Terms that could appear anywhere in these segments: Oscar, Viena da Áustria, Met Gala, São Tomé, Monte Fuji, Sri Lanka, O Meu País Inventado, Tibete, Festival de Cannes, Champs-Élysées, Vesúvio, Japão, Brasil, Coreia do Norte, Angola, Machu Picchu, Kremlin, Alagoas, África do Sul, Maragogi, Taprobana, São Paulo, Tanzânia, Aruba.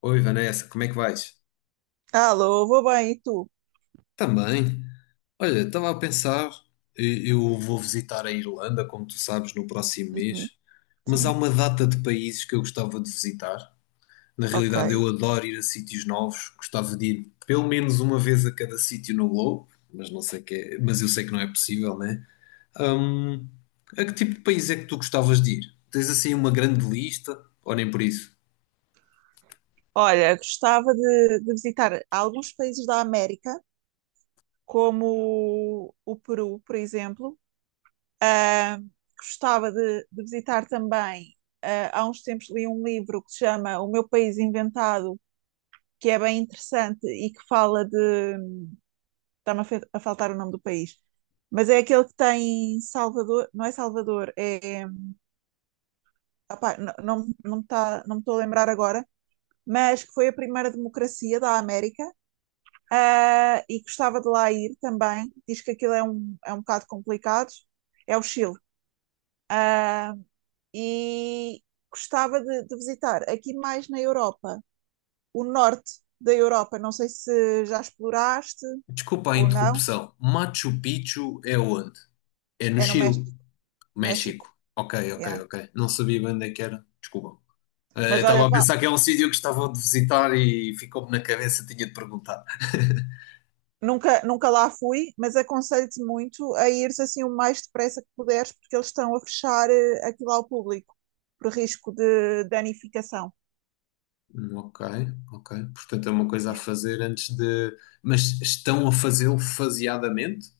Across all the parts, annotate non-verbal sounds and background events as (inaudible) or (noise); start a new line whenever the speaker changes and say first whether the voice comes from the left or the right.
left: Oi Vanessa, como é que vais?
right: Alô, vou bem, e tu?
left: Também. Olha, estava a pensar, eu vou visitar a Irlanda, como tu sabes, no próximo
right: Uhum,
left: mês, mas há
right: sim,
left: uma data de países que eu gostava de visitar. Na
right: ok.
left: realidade, eu adoro ir a sítios novos, gostava de ir pelo menos uma vez a cada sítio no globo, mas não sei mas eu sei que não é possível, né? Hum, a que tipo de país é que tu gostavas de ir? Tens assim uma grande lista? Ou nem por isso?
right: Olha, gostava de visitar alguns países da América, como Peru, por exemplo. Ah, gostava de visitar também. Ah, há uns tempos li um livro que se chama O Meu País Inventado, que é bem interessante e que fala de. Está-me a faltar o nome do país. Mas é aquele que tem Salvador, não é Salvador, é. Opá, não, não me estou a lembrar agora, mas que foi a primeira democracia da América. Ah, e gostava de lá ir também. Diz que aquilo é um bocado complicado. É o Chile. Ah, e gostava de visitar aqui mais na Europa, o norte da Europa. Não sei se já exploraste
left: Desculpa a
right: ou não.
left: interrupção. Machu Picchu é onde? É no
right: É no
left: Chile.
right: México.
left: México.
right: México,
left: Ok,
right: yeah.
left: ok, ok. Não sabia bem onde é que era. Desculpa.
right: Mas olha,
left: Estava a
right: vale.
left: pensar que é um sítio que estava a visitar e ficou-me na cabeça, tinha de perguntar.
right: Nunca, nunca lá fui, mas aconselho-te muito a ires assim o mais depressa que puderes, porque eles estão a fechar aquilo ao público, por risco de danificação.
left: Ok, ok. Portanto, é uma coisa a
right: Yeah.
left: fazer antes de. Mas estão a fazê-lo faseadamente?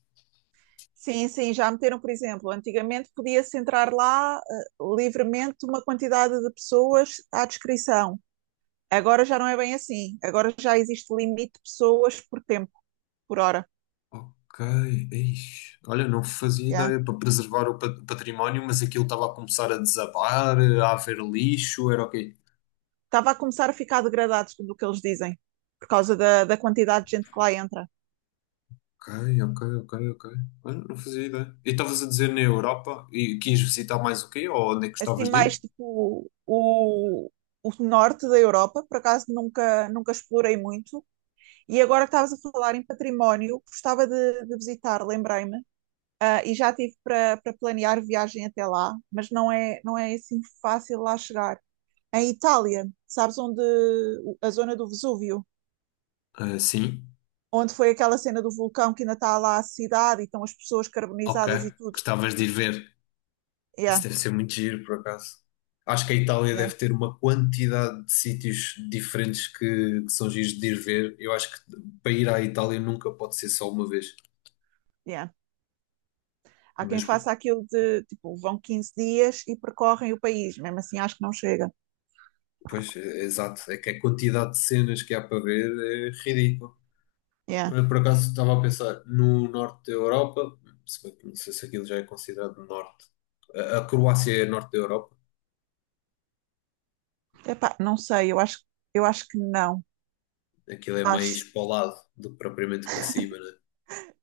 right: Sim, sim, já meteram, por exemplo, antigamente podia-se entrar lá livremente uma quantidade de pessoas à descrição. Agora já não é bem assim. Agora já existe limite de pessoas por tempo, por hora.
left: Ok. Ixi. Olha, não fazia
right: Yeah.
left: ideia para preservar o património, mas aquilo estava a começar a desabar, a haver lixo, era ok.
right: Estava a começar a ficar degradado do que eles dizem, por causa da quantidade de gente que lá entra.
left: Ok, ok, ok, ok. Olha, não fazia ideia. E estavas a dizer na Europa e quis visitar mais o quê? Ou onde é que
right: Assim
left: gostavas de
right: mais
left: ir?
right: tipo o norte da Europa, por acaso nunca, nunca explorei muito. E agora que estavas a falar em património, gostava de visitar, lembrei-me, ah, e já tive para planear viagem até lá, mas não é assim fácil lá chegar. Em Itália, sabes onde a zona do Vesúvio,
left: Ah, sim,
right: onde foi aquela cena do vulcão que ainda está lá a cidade e estão as pessoas
left: ok.
right: carbonizadas e tudo.
left: Gostavas de ir ver. Isso
right: Yeah,
left: deve ser muito giro, por acaso. Acho que a Itália
right: yeah,
left: deve ter uma quantidade de sítios diferentes que são giros de ir ver. Eu acho que para ir à Itália nunca pode ser só uma vez.
right: yeah. Há quem
left: Mas,
right: faça aquilo de, tipo, vão 15 dias e percorrem o país. Mesmo assim, acho que não chega.
left: pois, é exato. É que a quantidade de cenas que há para ver é ridícula.
right: Yeah.
left: Olha, por acaso estava a pensar no norte da Europa, se bem que não sei se aquilo já é considerado norte. A Croácia é norte da Europa.
right: Epá, não sei, eu acho que não.
left: Aquilo é mais
right: Acho.
left: para o lado do que propriamente para cima, né?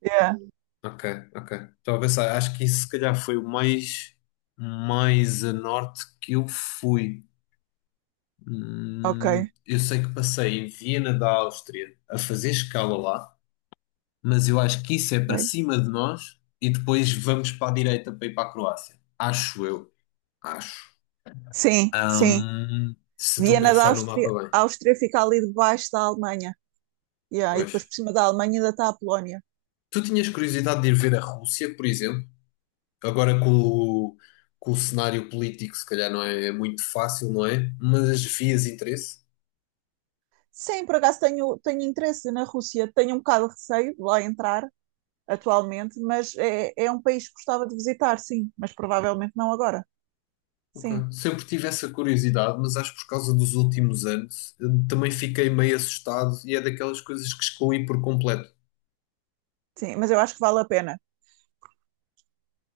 right: Yeah.
left: Ok, ok. Estava a pensar, acho que isso se calhar foi o mais, mais a norte que eu fui.
right: Ok,
left: Eu sei que passei em Viena da Áustria a fazer escala lá, mas eu acho que isso é para
right: ok.
left: cima de nós e depois vamos para a direita para ir para a Croácia. Acho eu, acho.
right: Sim, sim.
left: Se estou a
right: Viena da
left: pensar no
right: Áustria,
left: mapa bem.
right: a Áustria fica ali debaixo da Alemanha. Yeah. E
left: Pois.
right: depois por cima da Alemanha ainda está a Polónia.
left: Tu tinhas curiosidade de ir ver a Rússia, por exemplo? Agora com o cenário político, se calhar não é, é muito fácil, não é? Mas vias interesse.
right: Sim, por acaso tenho interesse na Rússia. Tenho um bocado de receio de lá entrar atualmente, mas é um país que gostava de visitar, sim. Mas provavelmente não agora.
left: Ok.
right: Sim,
left: Sempre tive essa curiosidade, mas acho que por causa dos últimos anos também fiquei meio assustado e é daquelas coisas que excluí por completo.
right: sim. Mas eu acho que vale a pena.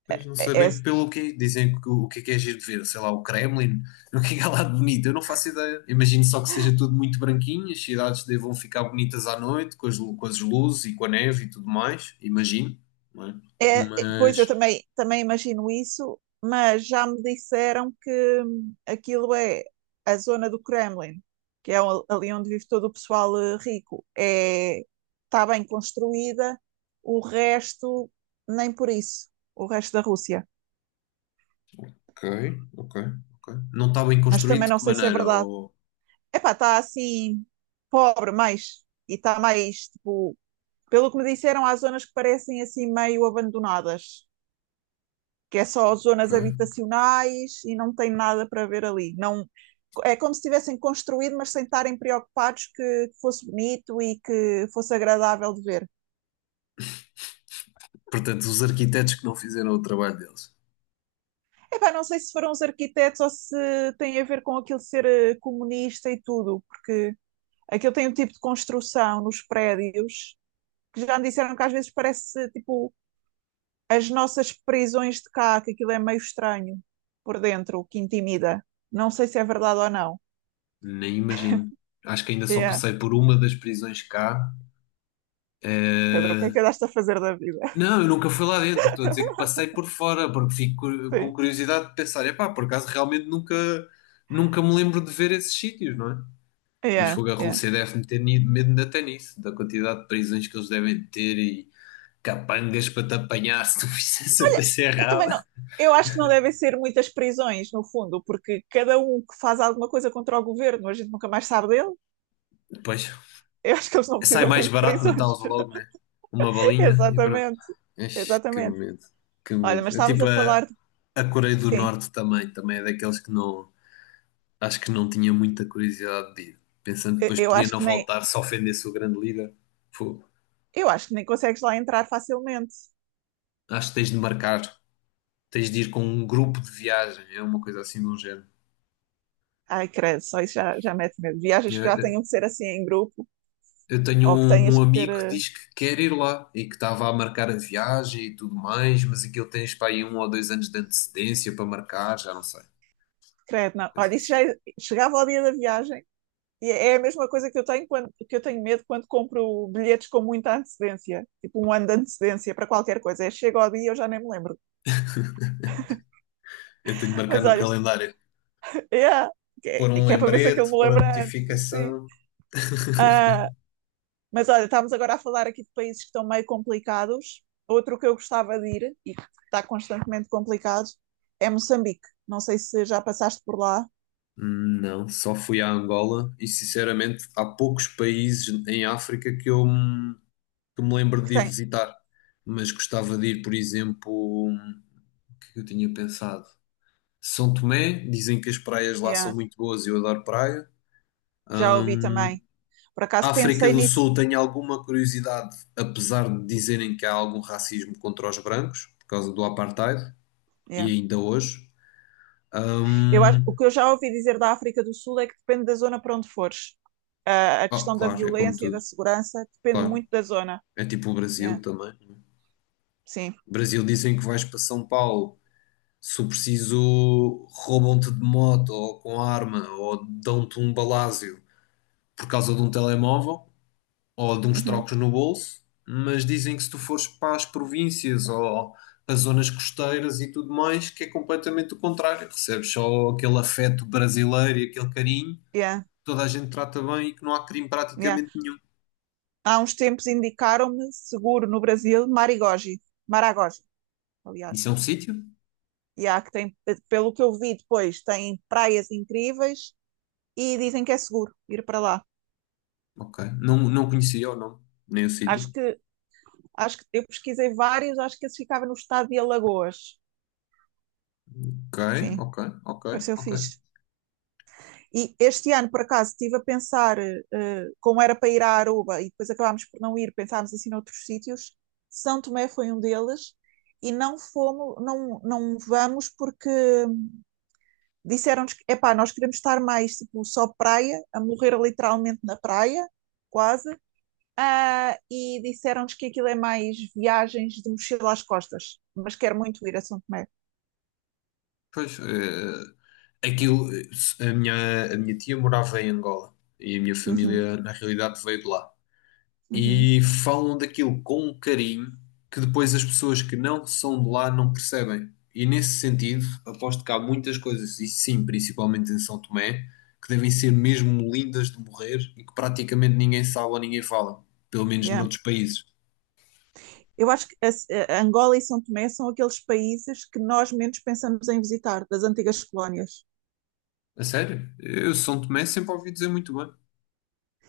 left: Pois não
right: É,
left: sei
right: é,
left: bem pelo quê. Dizem que o que é giro de ver, sei lá, o Kremlin, (laughs) o que é que há lá de bonito, eu não faço ideia. Imagino só que seja tudo muito branquinho, as cidades devam ficar bonitas à noite, com as, com as luzes e com a neve e tudo mais, imagino, não é?
right: é, é, pois eu
left: Mas.
right: também imagino isso, mas já me disseram que aquilo é a zona do Kremlin, que é ali onde vive todo o pessoal rico. É, está bem construída, o resto nem por isso, o resto da Rússia.
left: Ok, ok, ok. Não está bem
right: Mas
left: construído
right: também
left: de
right: não
left: que
right: sei se é
left: maneira?
right: verdade.
left: Ou...
right: Epá, está assim pobre mais e está mais tipo, pelo que me disseram, há zonas que parecem assim meio abandonadas. Que é só
left: Ok.
right: zonas habitacionais e não tem nada para ver ali. Não, é como se tivessem construído, mas sem estarem preocupados que fosse bonito e que fosse agradável de ver.
left: Portanto, os arquitetos que não fizeram o trabalho deles.
right: Epá, não sei se foram os arquitetos ou se tem a ver com aquilo de ser comunista e tudo. Aquilo tem um tipo de construção nos prédios que já me disseram que às vezes parece tipo as nossas prisões de cá, que aquilo é meio estranho por dentro, que intimida. Não sei se é verdade ou não.
left: Nem imagino. Acho que ainda só
right: É,
left: passei por uma das prisões cá.
right: Pedro, o que é
left: Eh,
right: que andaste a fazer da vida?
left: Não, eu nunca fui lá dentro. Estou a dizer que passei por fora, porque fico
right: Sim.
left: com curiosidade de pensar, epá, por acaso realmente nunca, nunca me lembro de ver esses sítios, não é? Mas
right: Yeah,
left: fogo, a
right: yeah.
left: Rússia deve-me ter medo até nisso, da quantidade de prisões que eles devem ter e capangas para te apanhar se tu (laughs) fizesse a coisa
right: Eu também não.
left: errada.
right: Eu acho que não devem ser muitas prisões, no fundo, porque cada um que faz alguma coisa contra o governo, a gente nunca mais sabe dele.
left: Pois,
right: Eu acho que eles não
left: sai
right: precisam
left: mais
right: muito de
left: barato
right: prisões.
left: matá-los logo, né? Uma
right: (laughs)
left: balinha e pronto.
right: Exatamente.
left: Ixi, que
right: Exatamente.
left: medo, que
right: Olha,
left: medo.
right: mas
left: É
right: estávamos
left: tipo
right: a falar de...
left: a Coreia do
right: Sim,
left: Norte também, também é daqueles que não, acho que não tinha muita curiosidade de ir. Pensando que
right: eu,
left: depois
right: eu
left: podia
right: acho
left: não
right: que nem.
left: voltar se ofendesse o grande líder. Fogo.
right: Eu acho que nem consegues lá entrar facilmente.
left: Acho que tens de marcar, tens de ir com um grupo de viagem, é uma coisa assim de um género.
right: Ai, credo, só isso já mete medo. Viagens que já
left: Eu,
right: tenham que ser assim em grupo,
left: eu tenho
right: ou que
left: um,
right: tenhas
left: um
right: que ter.
left: amigo que diz que quer ir lá e que estava a marcar a viagem e tudo mais, mas aquilo tens para aí 1 ou 2 anos de antecedência para marcar, já não sei.
right: Credo, não. Olha,
left: Coisa
right: isso já
left: assim.
right: é, chegava ao dia da viagem. E é a mesma coisa que eu tenho medo quando compro bilhetes com muita antecedência, tipo um ano de antecedência para qualquer coisa. É, chega ao dia e eu já nem me lembro.
left: Eu tenho de marcar
right: Mas
left: no
right: olha,
left: calendário.
right: yeah, que,
left: Pôr um
right: que é para ver se aquilo
left: lembrete,
right: me
left: pôr a
right: lembra antes. Sim.
left: notificação.
right: Ah, mas olha, estamos agora a falar aqui de países que estão meio complicados. Outro que eu gostava de ir e que está constantemente complicado é Moçambique. Não sei se já passaste por lá,
left: Não, só fui à Angola e sinceramente há poucos países em África que me lembro
right: que
left: de ir
right: tem.
left: visitar, mas gostava de ir, por exemplo, o que é que eu tinha pensado? São Tomé, dizem que as praias lá são
right: Yeah,
left: muito boas e eu adoro praia.
right: já ouvi também. Por acaso
left: África
right: pensei
left: do
right: nisso.
left: Sul tenho alguma curiosidade, apesar de dizerem que há algum racismo contra os brancos por causa do apartheid e
right: Yeah.
left: ainda hoje.
right: O
left: Hum,
right: que eu já ouvi dizer da África do Sul é que depende da zona para onde fores. Ah, a
left: oh,
right: questão da
left: claro, é como
right: violência e da
left: tudo,
right: segurança depende
left: claro.
right: muito da zona.
left: É tipo o Brasil
right: Yeah,
left: também.
right: sim.
left: O Brasil dizem que vais para São Paulo, se o preciso, roubam-te de moto ou com arma ou dão-te um balázio por causa de um telemóvel ou de uns
right: Uhum.
left: trocos no bolso, mas dizem que se tu fores para as províncias ou para zonas costeiras e tudo mais, que é completamente o contrário. Recebes só aquele afeto brasileiro e aquele carinho, que
right: Yeah,
left: toda a gente trata bem e que não há crime
right: yeah.
left: praticamente nenhum.
right: Há uns tempos indicaram-me seguro no Brasil, Marigogi, Maragogi,
left: Isso
right: aliás.
left: é um sítio?
right: Yeah, que tem, pelo que eu vi depois, tem praias incríveis e dizem que é seguro ir para lá.
left: Ok. Não, não conhecia o nome, nem o sítio.
right: Acho que, acho que eu pesquisei vários, acho que esse ficava no estado de Alagoas.
left: Ok,
right: Sim,
left: ok, ok,
right: pareceu
left: ok.
right: fixe. E este ano, por acaso, estive a pensar, como era para ir à Aruba e depois acabámos por não ir, pensámos assim noutros sítios. São Tomé foi um deles e não fomos, não, não vamos porque disseram-nos que, epá, nós queremos estar mais tipo só praia, a morrer literalmente na praia, quase. Ah, e disseram-nos que aquilo é mais viagens de mochila às costas, mas quero muito ir a São Tomé.
left: Pois, aquilo, a minha tia morava em Angola e a minha
right: Uhum,
left: família, na realidade, veio de lá.
right: uhum,
left: E falam daquilo com um carinho que depois as pessoas que não são de lá não percebem. E nesse sentido, aposto que há muitas coisas, e sim, principalmente em São Tomé, que devem ser mesmo lindas de morrer e que praticamente ninguém sabe ou ninguém fala, pelo menos
right: yeah.
left: noutros países.
right: Eu acho que a Angola e São Tomé são aqueles países que nós menos pensamos em visitar, das antigas colónias.
left: A sério? Eu São Tomé sempre ouvi dizer muito bem.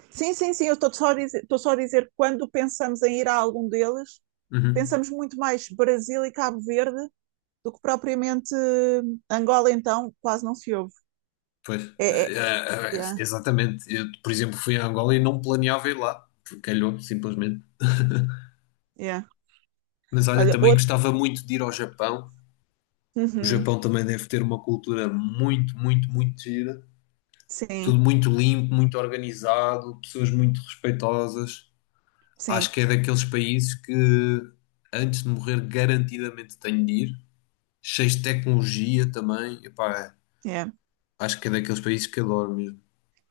right: Sim, sim, sim, eu estou só a dizer, estou só a dizer que quando pensamos em ir a algum deles,
left: Uhum.
right: pensamos muito mais Brasil e Cabo Verde do que propriamente Angola, então quase não se ouve.
left: Pois,
right: É, é, yeah,
left: exatamente. Eu, por exemplo, fui a Angola e não planeava ir lá, porque calhou, simplesmente.
right: yeah.
left: Mas olha,
right: Olha,
left: também
right: outro.
left: gostava muito de ir ao Japão. O
right: Uhum,
left: Japão também deve ter uma cultura muito, muito, muito gira. Tudo
right: sim,
left: muito limpo, muito organizado, pessoas muito respeitosas. Acho
right: sim,
left: que é daqueles países que, antes de morrer, garantidamente tenho de ir. Cheios de tecnologia também. Epá,
right: yeah.
left: acho que é daqueles países que adoro mesmo.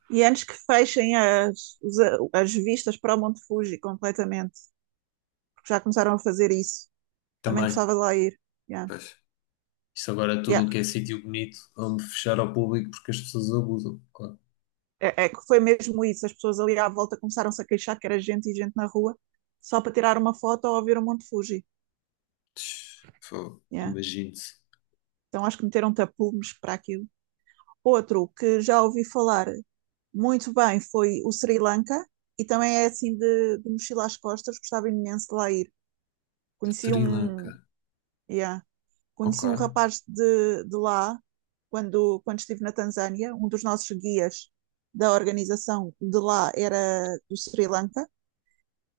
right: E antes que fechem as vistas para o Monte Fuji completamente, porque já começaram a fazer isso, também
left: Também.
right: gostava de lá ir. Yeah.
left: Pois. Isto agora é
right: Yeah.
left: tudo o que é sítio bonito, vamos fechar ao público porque as pessoas abusam. Claro.
right: É, é que foi mesmo isso. As pessoas ali à volta começaram-se a queixar que era gente e gente na rua só para tirar uma foto ou ver o Monte Fuji.
left: Tch, fogo.
right: Yeah.
left: Imagine-se.
right: Então acho que meteram tapumes para aquilo. Outro que já ouvi falar muito bem foi o Sri Lanka e também é assim de mochila às costas. Gostava imenso de lá ir. Conheci
left: Sri
right: um,
left: Lanka.
right: yeah,
left: Ok.
right: conheci um rapaz de lá quando estive na Tanzânia. Um dos nossos guias da organização de lá era do Sri Lanka.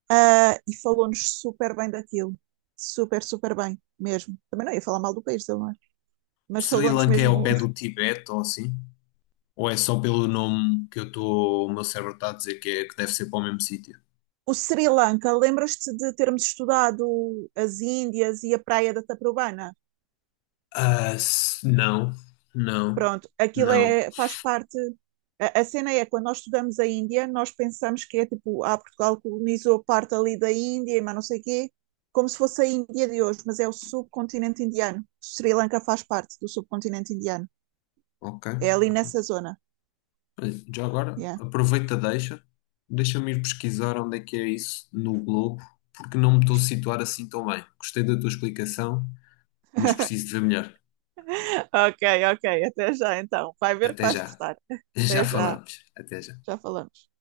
right: Ah, e falou-nos super bem daquilo. Super, super bem, mesmo. Também não ia falar mal do país dele, não é? Mas
left: Sri
right: falou-nos
left: Lanka é ao
right: mesmo.
left: pé do Tibete ou assim? Ou é só pelo nome que eu estou, o meu cérebro está a dizer que, é, que deve ser para o mesmo sítio?
right: O Sri Lanka, lembras-te de termos estudado as Índias e a praia da Taprobana?
left: Ah, não, não,
right: Pronto, aquilo
left: não.
right: é, faz parte. A cena é, quando nós estudamos a Índia, nós pensamos que é tipo, Portugal colonizou parte ali da Índia, mas não sei quê, como se fosse a Índia de hoje, mas é o subcontinente indiano. Sri Lanka faz parte do subcontinente indiano.
left: Ok,
right: É ali
left: ok.
right: nessa zona.
left: Olha, já agora,
right: Yeah.
left: aproveita, deixa. Deixa-me ir pesquisar onde é que é isso no globo, porque não me estou a situar assim tão bem. Gostei da tua explicação. Mas preciso de ver melhor.
right: Ok, ok. Até já então. Vai ver que
left: Até
right: vais
left: já.
right: gostar.
left: (laughs) Já
right: Até já.
left: falamos. Até já.
right: Já falamos.